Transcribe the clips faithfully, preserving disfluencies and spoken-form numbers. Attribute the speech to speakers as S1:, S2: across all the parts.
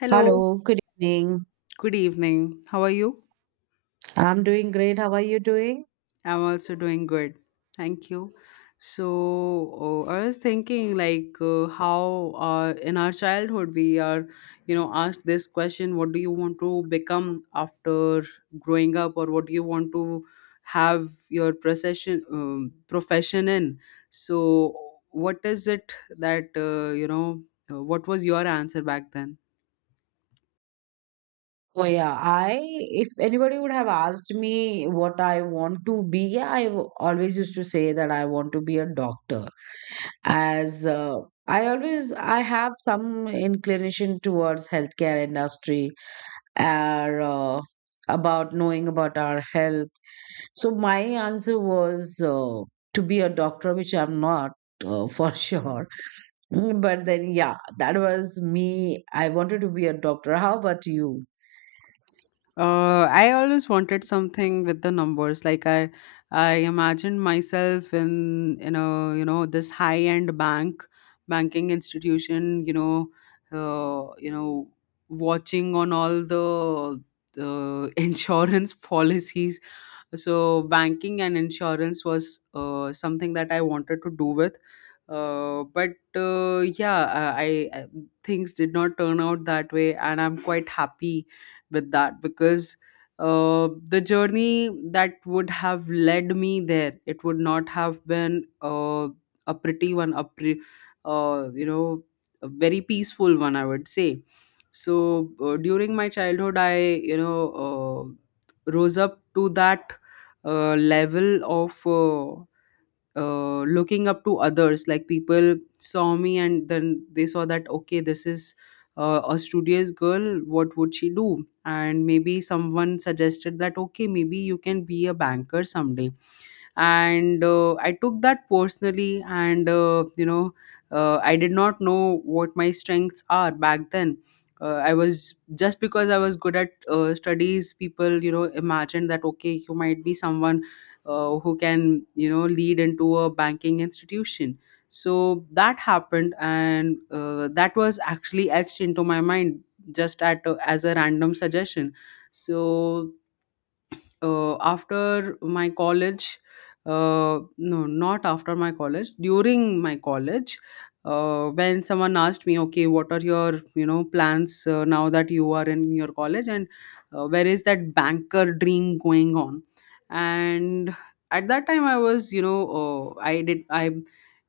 S1: Hello,
S2: Hello, good evening.
S1: good evening. How are you?
S2: I'm doing great. How are you doing?
S1: I'm also doing good. Thank you. So, uh, I was thinking like uh, how uh, in our childhood we are, you know, asked this question, what do you want to become after growing up or what do you want to have your procession um, profession in? So, what is it that uh, you know, uh, what was your answer back then?
S2: Oh yeah, I if anybody would have asked me what I want to be, yeah, I w- always used to say that I want to be a doctor. As uh, I always I have some inclination towards healthcare industry or uh, about knowing about our health. So my answer was uh, to be a doctor, which I'm not uh, for sure. Mm, but then, yeah, that was me. I wanted to be a doctor. How about you?
S1: Uh, I always wanted something with the numbers. Like I, I imagined myself in you know you know this high end bank, banking institution. You know, uh, you know, watching on all the the insurance policies so banking and insurance was uh, something that I wanted to do with uh, but uh, yeah uh, I, I things did not turn out that way, and I'm quite happy with that because uh, the journey that would have led me there, it would not have been uh, a pretty one a pre- uh, you know a very peaceful one I would say. So uh, during my childhood I you know uh, rose up to that uh, level of uh, uh, looking up to others. Like people saw me and then they saw that, okay, this is uh, a studious girl, what would she do? And maybe someone suggested that okay, maybe you can be a banker someday. And uh, I took that personally, and uh, you know uh, I did not know what my strengths are back then. uh, I was just, because I was good at uh, studies, people you know imagined that okay, you might be someone uh, who can you know lead into a banking institution. So that happened, and uh, that was actually etched into my mind, just at uh, as a random suggestion. So uh, after my college uh, no, not after my college, during my college, uh, when someone asked me, okay, what are your you know plans uh, now that you are in your college, and uh, where is that banker dream going on? And at that time I was you know, uh, I did I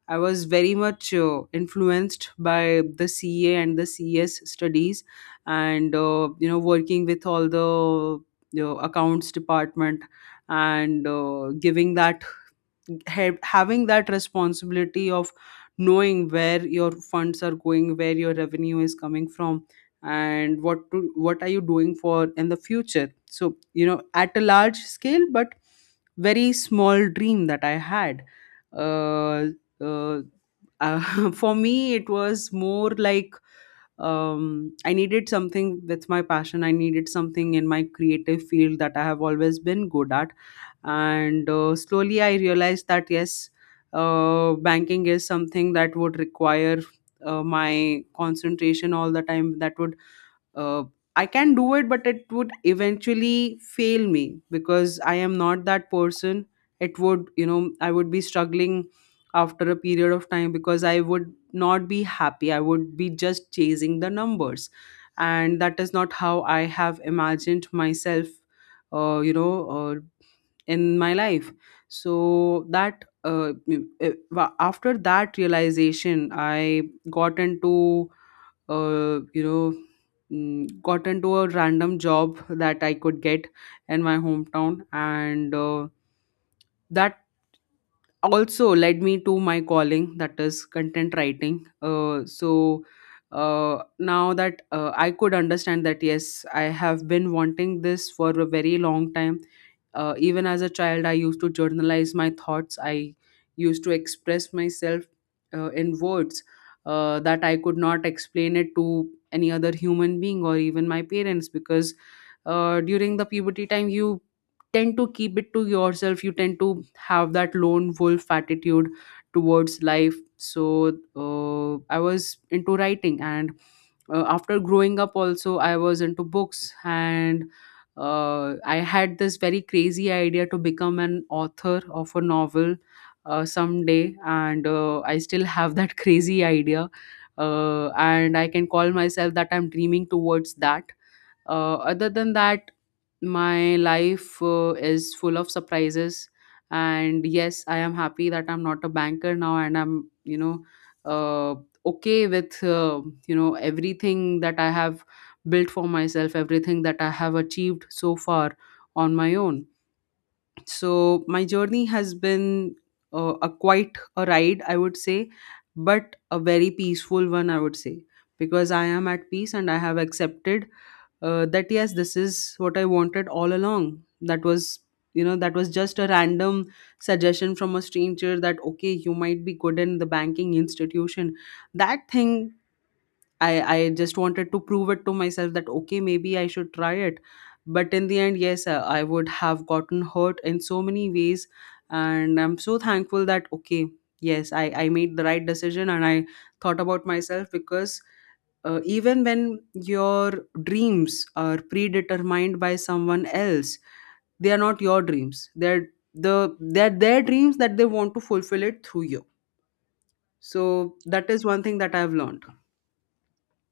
S1: I was very much uh, influenced by the C A and the C S studies, and uh, you know, working with all the the accounts department, and uh, giving that ha- having that responsibility of knowing where your funds are going, where your revenue is coming from, and what to, what are you doing for in the future, so you know, at a large scale, but very small dream that I had. uh, uh, uh, for me, it was more like, um, I needed something with my passion, I needed something in my creative field that I have always been good at. And uh, slowly I realized that yes, uh, banking is something that would require uh, my concentration all the time that would uh, I can do it, but it would eventually fail me because I am not that person. It would, you know, I would be struggling after a period of time because I would not be happy. I would be just chasing the numbers. And that is not how I have imagined myself, uh, you know, uh, in my life. So that. Uh, m- eh, wa- after that realization, I got into uh, you know mm, got into a random job that I could get in my hometown, and uh, that also led me to my calling, that is content writing uh, so uh, Now that uh, I could understand that yes, I have been wanting this for a very long time. Uh, even as a child, I used to journalize my thoughts, I used to express myself uh, in words, uh, that I could not explain it to any other human being or even my parents, because uh, during the puberty time you tend to keep it to yourself, you tend to have that lone wolf attitude towards life. So uh, I was into writing, and uh, after growing up also I was into books, and uh, I had this very crazy idea to become an author of a novel uh, someday, and uh, I still have that crazy idea, uh, and I can call myself that I'm dreaming towards that. Uh, other than that, my life uh, is full of surprises. And yes, I am happy that I'm not a banker now, and I'm, you know, uh, okay with, uh, you know, everything that I have built for myself, everything that I have achieved so far on my own. So my journey has been uh, a quite a ride, I would say, but a very peaceful one, I would say, because I am at peace and I have accepted uh, that yes, this is what I wanted all along. That was you know, that was just a random suggestion from a stranger, that okay, you might be good in the banking institution. That thing I I just wanted to prove it to myself that okay, maybe I should try it. But in the end, yes, I, I would have gotten hurt in so many ways, and I'm so thankful that okay, yes, I I made the right decision and I thought about myself, because uh, even when your dreams are predetermined by someone else, they are not your dreams, they're the they're their dreams that they want to fulfill it through you. So that is one thing that I've learned.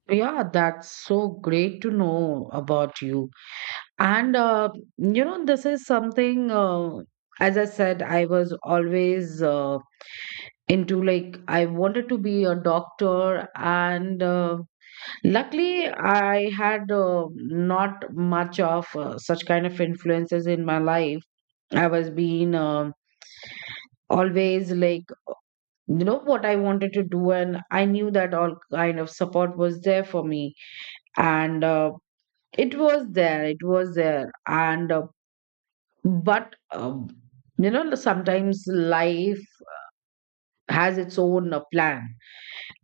S2: Yeah, that's so great to know about you. And, uh, you know, this is something, uh, As I said, I was always uh, into like, I wanted to be a doctor. And uh, luckily, I had uh, not much of uh, such kind of influences in my life. I was being um always like, you know what I wanted to do, and I knew that all kind of support was there for me. And uh, it was there it was there, and uh, but um, you know, sometimes life has its own uh, plan,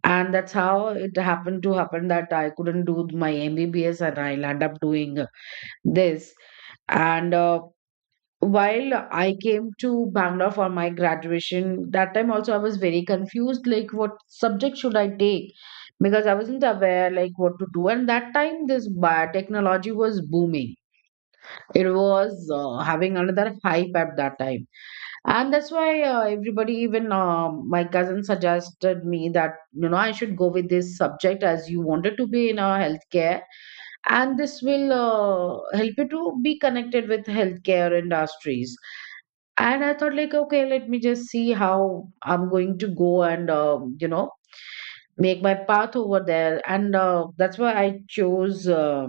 S2: and that's how it happened to happen that I couldn't do my MBBS and I'll end up doing uh, this. And uh, While I came to Bangalore for my graduation, that time also I was very confused, like what subject should I take? Because I wasn't aware like what to do. And that time this biotechnology was booming. It was uh, having another hype at that time, and that's why uh, everybody, even uh, my cousin, suggested me that you know I should go with this subject as you wanted to be in our healthcare, and this will uh, help you to be connected with healthcare industries. And I thought like, okay, let me just see how I'm going to go and, um, you know, make my path over there, and uh, that's why I chose uh,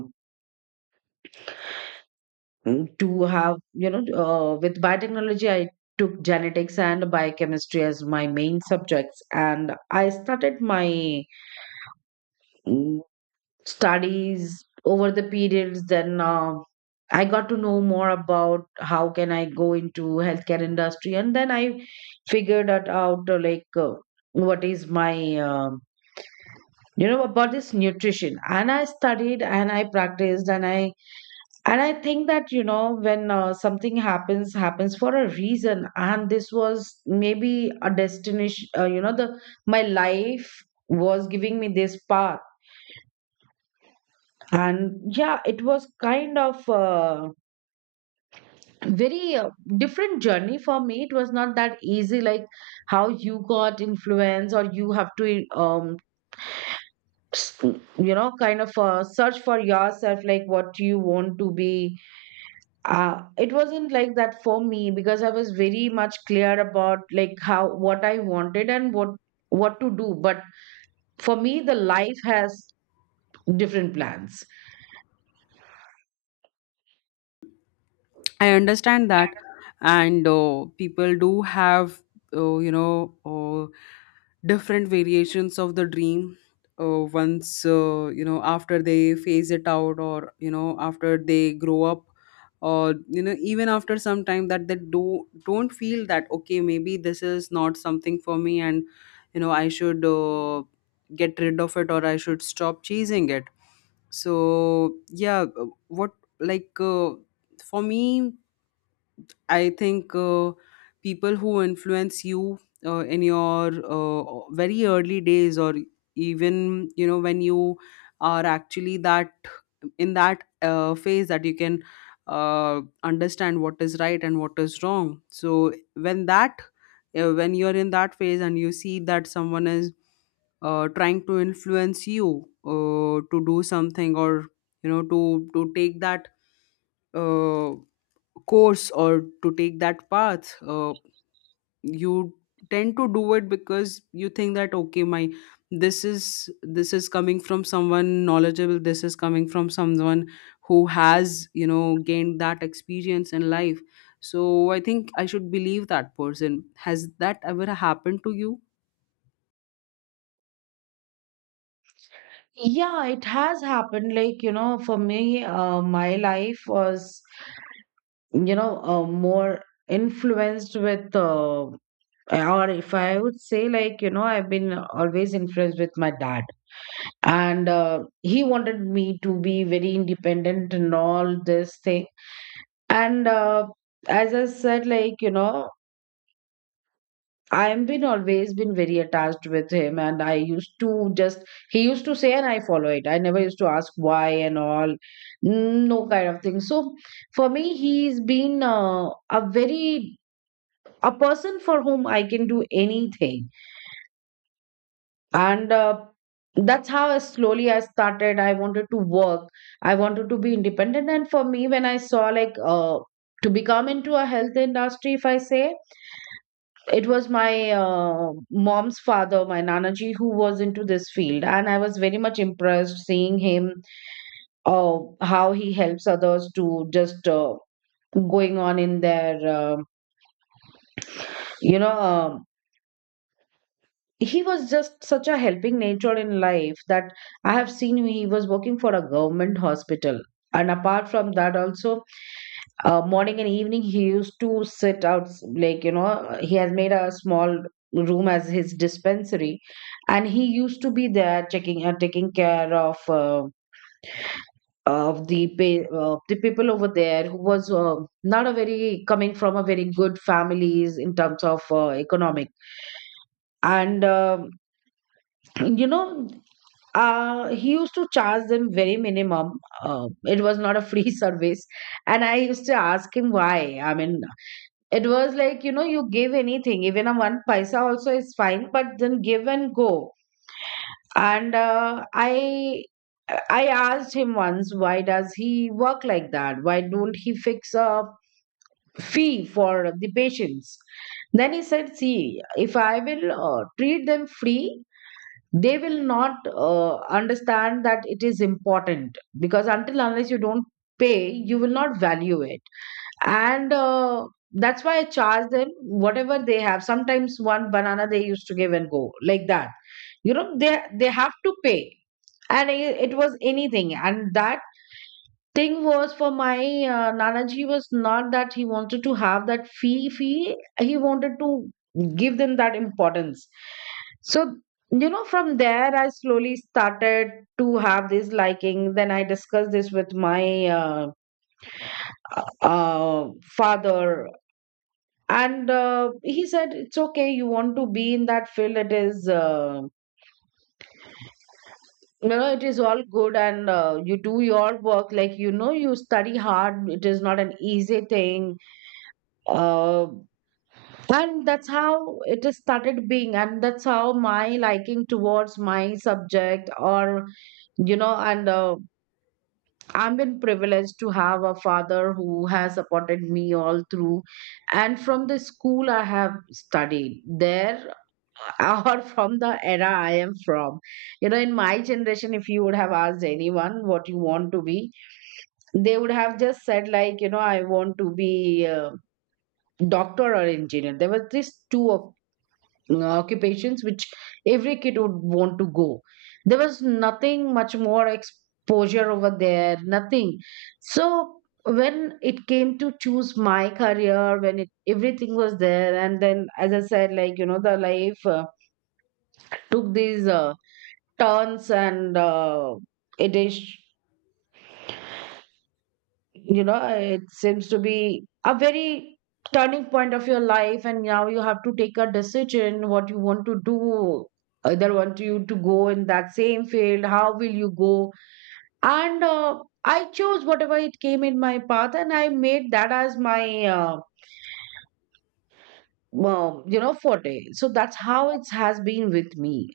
S2: Mm. to have, you know, uh, with biotechnology I took genetics and biochemistry as my main subjects, and I started my mm, studies. Over the periods, then uh, I got to know more about how can I go into healthcare industry, and then I figured that out, uh, like uh, what is my, um, you know, about this nutrition. And I studied and I practiced, and i and I think that, you know, when uh, something happens happens for a reason, and this was maybe a destination. Uh, you know, the my life was giving me this path. And yeah, it was kind of uh, very uh, different journey for me. It was not that easy like how you got influence, or you have to, um s- you know, kind of uh, search for yourself like what you want to be. Uh, it wasn't like that for me, because I was very much clear about like how what I wanted and what what to do. But for me, the life has different plans.
S1: I understand that, and uh, people do have, uh, you know, uh, different variations of the dream. Uh, once uh, you know, after they phase it out, or you know, after they grow up, or you know, even after some time, that they do don't feel that okay, maybe this is not something for me, and you know, I should uh, get rid of it, or I should stop chasing it. So yeah, uh, what like uh, for me, I think uh, people who influence you uh, in your uh, very early days, or even you know when you are actually that in that uh, phase that you can uh, understand what is right and what is wrong. So when that uh, when you are in that phase and you see that someone is uh, trying to influence you uh, to do something, or you know, to to take that uh, course, or to take that path, uh, you tend to do it because you think that okay, my, this is, this is coming from someone knowledgeable, this is coming from someone who has you know gained that experience in life, so I think I should believe that person. Has that ever happened to you?
S2: Yeah, it has happened. Like, you know, for me, uh, my life was, you know, uh, more influenced with, uh, or if I would say, like, you know, I've been always influenced with my dad. And uh, he wanted me to be very independent and all this thing. And uh, as I said, like, you know, I've been always been very attached with him, and I used to just he used to say, and I follow it. I never used to ask why and all, no kind of thing. So for me, he's been uh, a very a person for whom I can do anything. And uh, that's how I slowly I started I wanted to work, I wanted to be independent. And for me, when I saw, like, uh, to become into a health industry, if I say, it was my uh, mom's father, my Nanaji, who was into this field, and I was very much impressed seeing him, uh, how he helps others to just uh, going on in their, uh, you know uh, he was just such a helping nature in life that I have seen him. He was working for a government hospital. And apart from that, also uh, morning and evening, he used to sit out like, you know, he has made a small room as his dispensary, and he used to be there checking uh, taking care of. Uh, of the pay, uh, the people over there who was uh, not a very coming from a very good families in terms of uh, economic, and um you know, uh he used to charge them very minimum. Uh, it was not a free service. And I used to ask him why. I mean, it was like, you know, you give anything, even a one paisa also is fine, but then give and go. And uh, i i asked him once, why does he work like that? Why don't he fix a fee for the patients? Then he said, see, if I will uh, treat them free, they will not uh, understand that it is important, because until unless you don't pay, you will not value it. And uh, that's why I charge them whatever they have. Sometimes one banana they used to give and go, like that, you know. they they have to pay, and i- it was anything. And that thing was for my uh, Nanaji. Was not that he wanted to have that fee fee. He wanted to give them that importance. So, you know, from there, I slowly started to have this liking. Then I discussed this with my, uh, uh, father, and uh, he said, it's okay, you want to be in that field. It is. Uh, you know, it is all good, and uh, you do your work like, you know, you study hard, it is not an easy thing. Uh, and that's how it is started being, and that's how my liking towards my subject or, you know, and uh, I've been privileged to have a father who has supported me all through. And from the school I have studied there, or from the era I am from, you know, in my generation, if you would have asked anyone what you want to be, they would have just said, like, you know, I want to be uh, doctor or engineer. There were these two op- occupations which every kid would want to go. There was nothing much more exposure over there, nothing. So when it came to choose my career, when it everything was there, and then as I said, like, you know, the life uh, took these uh, turns and. Uh, it is, you know, it seems to be a very turning point of your life, and now you have to take a decision what you want to do, either want you to go in that same field, how will you go. And uh, I chose whatever it came in my path, and I made that as my, uh, um, you know, forte. So that's how it has been with me.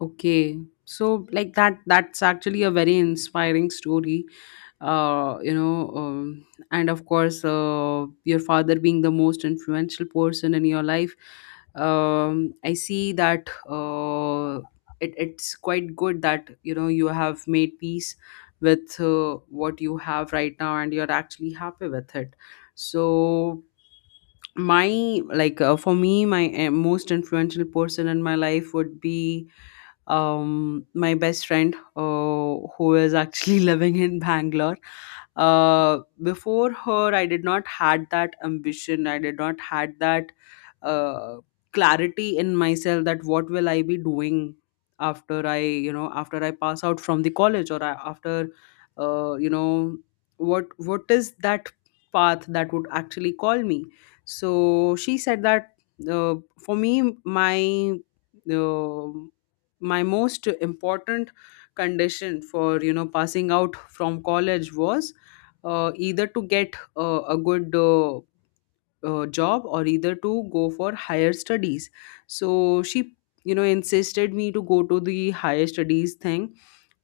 S1: Okay, so like that, that's actually a very inspiring story. Uh, you know, um, and of course, uh, your father being the most influential person in your life, um, I see that uh, it, it's quite good that you know you have made peace with uh, what you have right now, and you're actually happy with it. So my like uh, for me, my uh, most influential person in my life would be um, my best friend uh, who is actually living in Bangalore. Uh, before her, I did not had that ambition. I did not had that uh, clarity in myself, that what will I be doing after I, you know, after I pass out from the college, or I, after, uh, you know, what what is that path that would actually call me? So she said that uh, for me, my uh, my most important condition for you know passing out from college was uh, either to get uh, a good uh, uh, job, or either to go for higher studies. So she you know insisted me to go to the higher studies thing,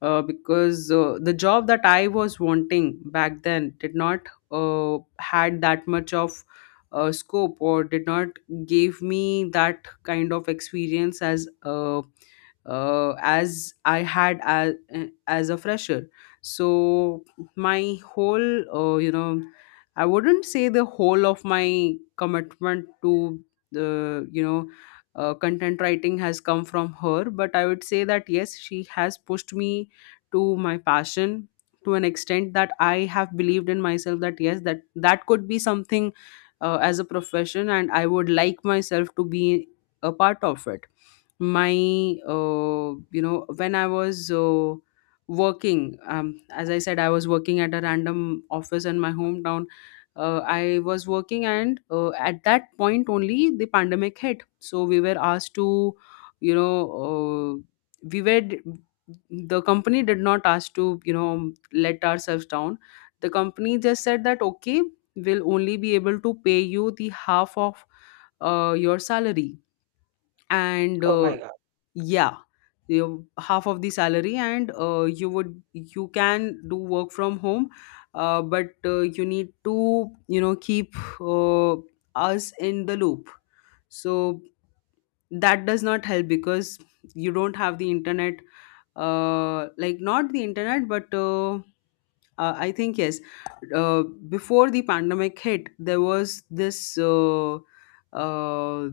S1: uh, because uh, the job that I was wanting back then did not uh, had that much of uh, scope, or did not give me that kind of experience as uh, uh, as I had as, as a fresher. So my whole, uh, you know, I wouldn't say the whole of my commitment to the, you know, uh, content writing has come from her, but I would say that yes, she has pushed me to my passion to an extent that I have believed in myself that yes, that that could be something uh, as a profession, and I would like myself to be a part of it. My uh, you know when i was uh, working, um, as I said, I was working at a random office in my hometown. uh, I was working, and uh, at that point only, the pandemic hit, so we were asked to, you know uh, we were d- the company did not ask to, you know let ourselves down. The company just said that, okay, we'll only be able to pay you the half of uh, your salary. and
S2: Oh
S1: uh,
S2: my God.
S1: yeah, you, half of the salary, and uh, you would you can do work from home, uh, but uh, you need to, you know keep uh, us in the loop. So that does not help, because you don't have the internet, uh, like, not the internet, but, uh, uh, I think, yes. Uh, before the pandemic hit, there was this uh, uh,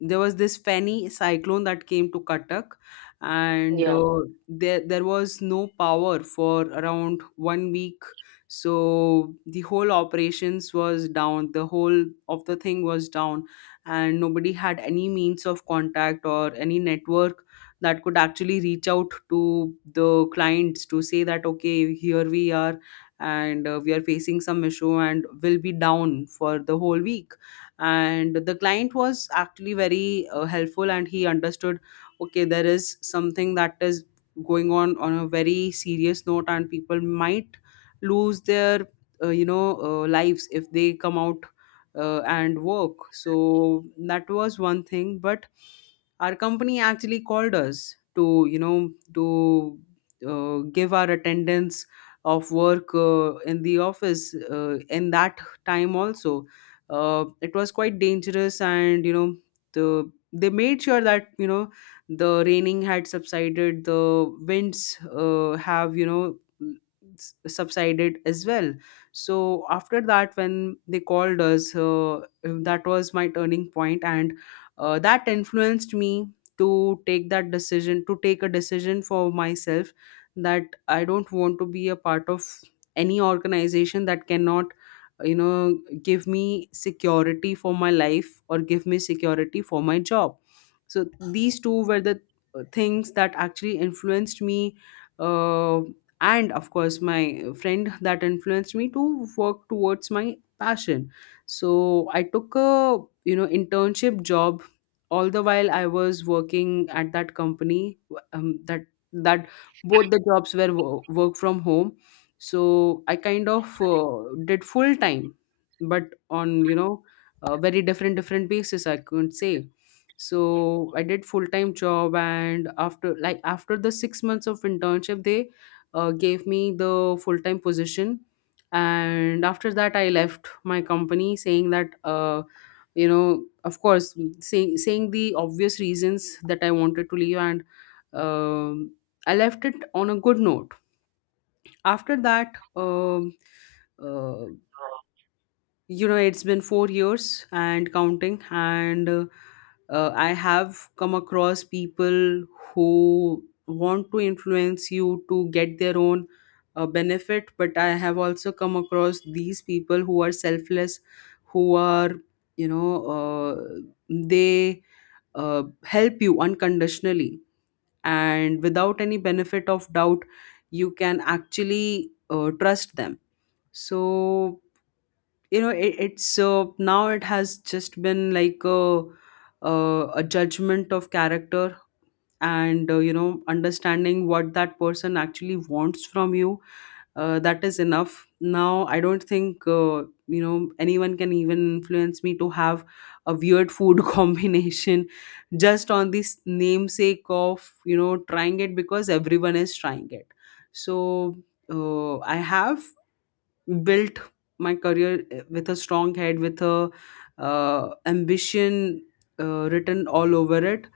S1: there was this Fani cyclone that came to Cuttack, and
S2: Yeah.
S1: uh, there there was no power for around one week. So the whole operations was down. The whole of the thing was down, and nobody had any means of contact or any network that could actually reach out to the clients to say that, okay, here we are, and uh, we are facing some issue and will be down for the whole week. And the client was actually very uh, helpful, and he understood, okay, there is something that is going on on a very serious note, and people might lose their, uh, you know uh, lives if they come out uh, and work. So that was one thing, but our company actually called us to you know to uh, give our attendance of work uh, in the office uh, in that time also. Uh, it was quite dangerous, and, you know, the they made sure that, you know, the raining had subsided, the winds uh, have, you know, s- subsided as well. So after that, when they called us, uh, that was my turning point, and uh, that influenced me to take that decision, to take a decision for myself, that I don't want to be a part of any organization that cannot, you know, give me security for my life, or give me security for my job. So these two were the uh, things that actually influenced me, uh, and of course, my friend, that influenced me to work towards my passion. So I took a, you know, internship job. All the while, I was working at that company. Um, that that Both the jobs were wo- work from home. So I kind of uh, did full time, but on, you know, a very different different basis, I couldn't say. So I did full time job, and after, like, after the six months of internship, they uh, gave me the full time position. And after that, I left my company, saying that, uh, you know, of course, say, saying the obvious reasons that I wanted to leave. And um, I left it on a good note. After that, um, uh, you know, it's been four years and counting. And uh, uh, I have come across people who want to influence you to get their own uh, benefit, but I have also come across these people who are selfless, who, are you know, uh, they uh, help you unconditionally, and without any benefit of doubt, you can actually uh, trust them. So, you know, it, it's uh, now, it has just been like a, uh, a judgment of character. And uh, you know, understanding what that person actually wants from you, uh, that is enough. Now I don't think uh, you know, anyone can even influence me to have a weird food combination, just on this namesake of, you know, trying it because everyone is trying it. So uh, I have built my career, eh, with a strong head, with a, uh, ambition uh, written all over it.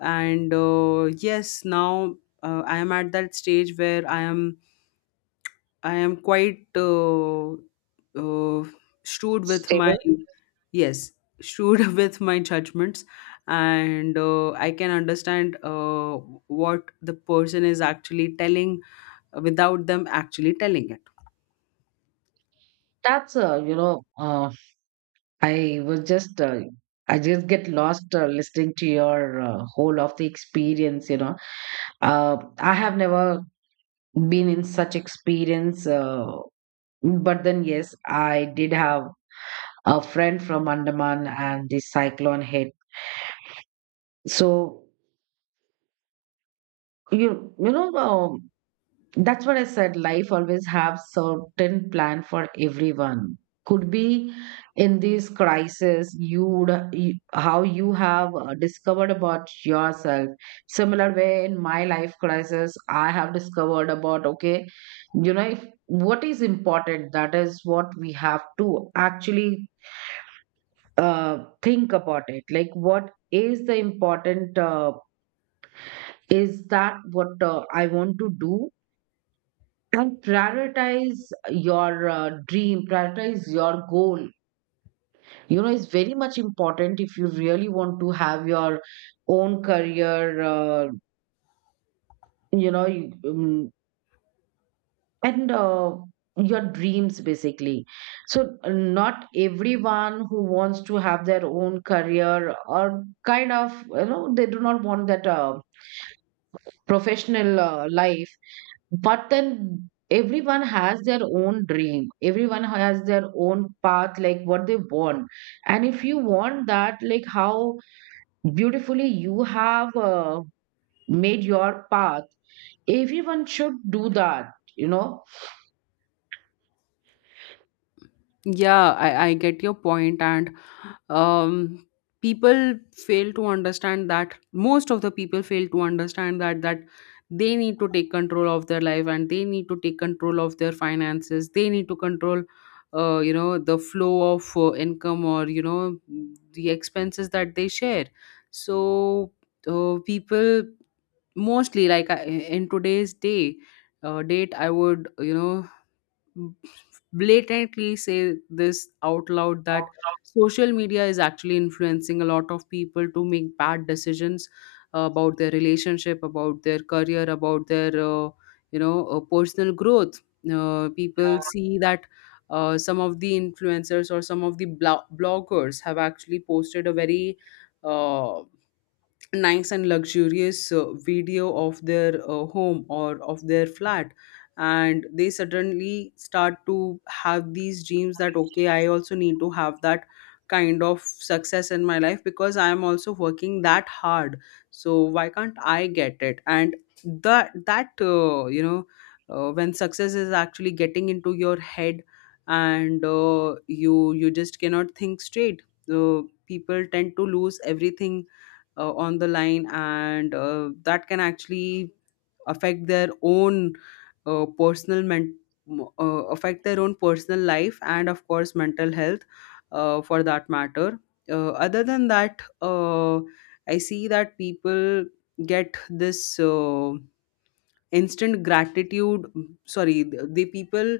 S1: And uh, yes, now, uh, I am at that stage where i am i am quite uh, uh, shrewd with my,
S2: Stable.
S1: yes, shrewd with my judgments. And uh, I can understand uh, what the person is actually telling, without them actually telling it.
S2: That's, uh, you know uh, I was just, uh, I just get lost uh, listening to your uh, whole of the experience. You know, uh, I have never been in such experience, uh, but then yes, I did have a friend from Andaman, and the cyclone hit. So you you know, uh, that's what I said. Life always have certain plan for everyone. Could be in this crisis, you would you- how you have uh, discovered about yourself. Similar way in my life crisis, I have discovered about, okay, you know, if, what is important. That is what we have to actually uh, think about it. Like what is the important. Uh, is that what uh, I want to do, and prioritize your uh, dream, prioritize your goal. You know, it's very much important if you really want to have your own career, uh, you know, you- um, and uh, your dreams basically. So uh, not everyone who wants to have their own career, or kind of, you know, they do not want that uh, professional uh, life. But then everyone has their own dream. Everyone has their own path, like what they want. And if you want that, like how beautifully you have uh, made your path, everyone should do that, you know.
S1: Yeah, I, I get your point. And um, people fail to understand that, most of the people fail to understand that that they need to take control of their life, and they need to take control of their finances. They need to control, uh, you know, the flow of uh, income, or, you know, the expenses that they share. So uh, people, mostly, like, I- in today's day uh, date, I would, you know, blatantly say this out loud that social media is actually influencing a lot of people to make bad decisions uh, about their relationship, about their career, about their, uh, you know uh, personal growth. Uh, people see that uh, some of the influencers, or some of the blo- bloggers, have actually posted a very uh, nice and luxurious uh, video of their uh, home, or of their flat. And they suddenly start to have these dreams that, okay, I also need to have that kind of success in my life, because I am also working that hard, so why can't I get it? And that that uh, you know, uh, when success is actually getting into your head, and uh, you you just cannot think straight. uh, People tend to lose everything uh, on the line, and uh, that can actually affect their own, uh, personal men- uh, affect their own personal life, and of course, mental health, uh, for that matter. Uh, other than that, uh, I see that people get this uh, instant gratitude, sorry, the, the people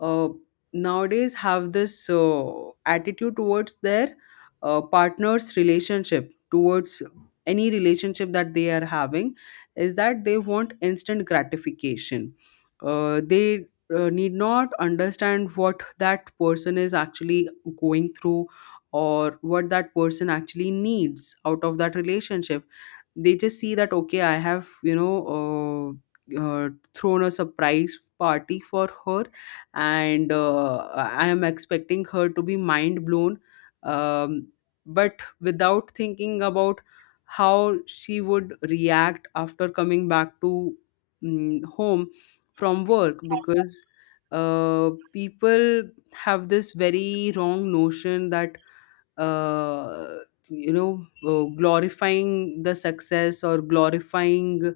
S1: uh, nowadays have this uh, attitude towards their uh, partner's relationship, towards any relationship that they are having, is that they want instant gratification. Uh, they uh, need not understand what that person is actually going through, or what that person actually needs out of that relationship. They just see that, okay, I have, you know uh, uh, thrown a surprise party for her, and uh, I am expecting her to be mind blown. um, but without thinking about how she would react after coming back to, mm, home, from work. Because uh, people have this very wrong notion that, uh, you know, uh, glorifying the success, or glorifying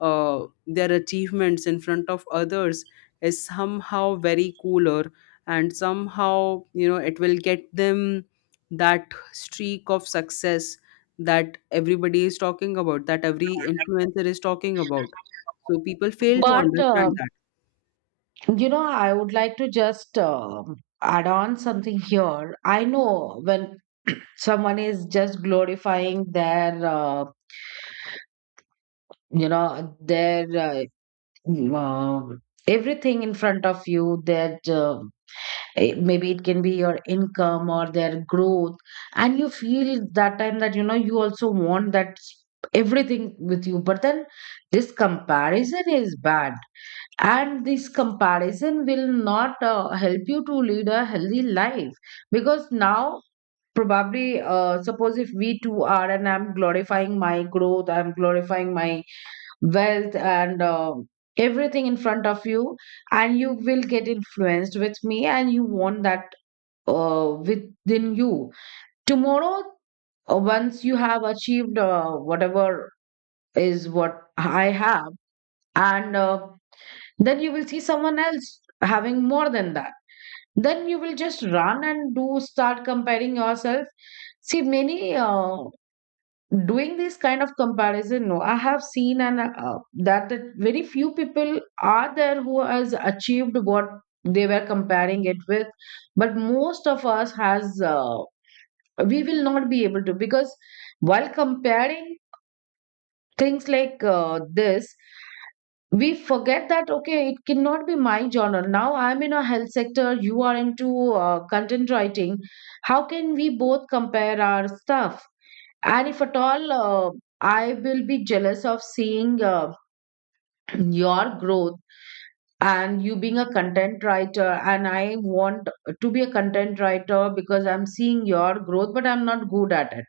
S1: uh, their achievements in front of others, is somehow very cooler, and somehow, you know, it will get them that streak of success that everybody is talking about, that every influencer is talking about. So people fail to
S2: But, uh,
S1: understand that.
S2: you know, I would like to just uh, add on something here. I know when someone is just glorifying their, uh, you know, their, uh, wow, everything in front of you, that uh, eh, maybe it can be your income or their growth, and you feel that time that, you know, you also want that s- everything with you, but then this comparison is bad, and this comparison will not uh, help you to lead a healthy life, because now. Probably, uh, suppose if we two are, and I'm glorifying my growth, I'm glorifying my wealth and uh, everything in front of you, and you will get influenced with me, and you want that uh, within you tomorrow. Uh, once you have achieved uh, whatever is what I have, and uh, then you will see someone else having more than that, then you will just run and do start comparing yourself. See many uh, doing this kind of comparison. No, I have seen, and uh, that, that very few people are there who has achieved what they were comparing it with. But most of us has, uh, we will not be able to because while comparing things like uh, this, we forget that, okay, it cannot be my genre. Now I'm in a health sector, you are into uh, content writing. How can we both compare our stuff? And if at all, uh, I will be jealous of seeing, uh, your growth, and you being a content writer, and I want to be a content writer because I'm seeing your growth, but I'm not good at it.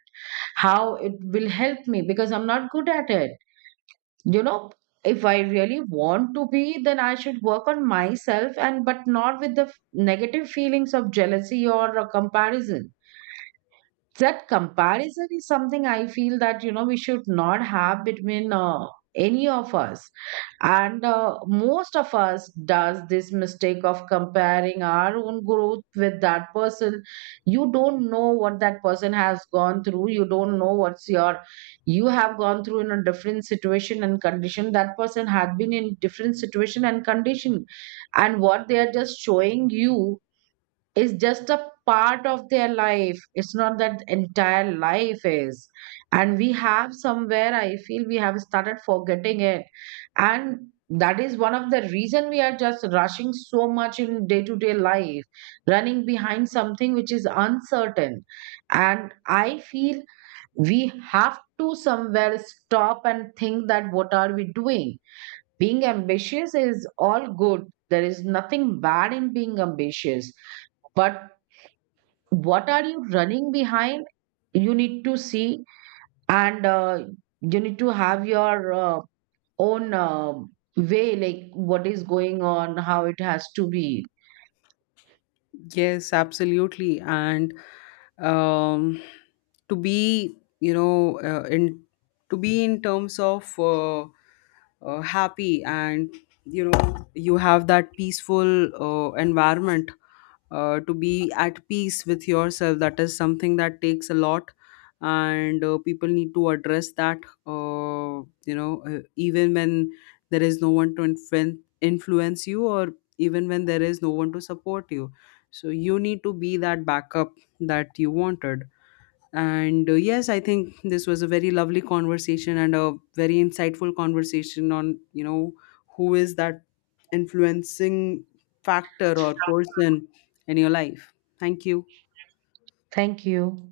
S2: How it will help me because I'm not good at it? You know, if I really want to be, then I should work on myself, and but not with the f- negative feelings of jealousy or a comparison. That comparison is something, I feel, that you know we should not have between, uh, any of us. And uh, Most of us does this mistake of comparing our own growth with that person. You don't know what that person has gone through, you don't know what's your you have gone through in a different situation and condition, that person had been in different situation and condition. And what they are just showing you is just a part of their life, it's not that entire life is. And we have somewhere, I feel, we have started forgetting it. And that is one of the reason we are just rushing so much in day to day life, running behind something which is uncertain. And I feel we have to somewhere stop and think that what are we doing. Being ambitious is all good, there is nothing bad in being ambitious, but what are you running behind? You need to see, and uh, you need to have your uh, own uh, way, like what is going on, how it has to be.
S1: Yes, absolutely. And um, to be, you know, uh, in to be in terms of uh, uh, happy, and, you know, you have that peaceful uh, environment, uh, to be at peace with yourself, that is something that takes a lot. And uh, people need to address that, uh, you know, uh, even when there is no one to influen- influence you, or even when there is no one to support you. So you need to be that backup that you wanted. And uh, yes, I think this was a very lovely conversation, and a very insightful conversation on, you know, who is that influencing factor or person in your life. Thank you.
S2: Thank you.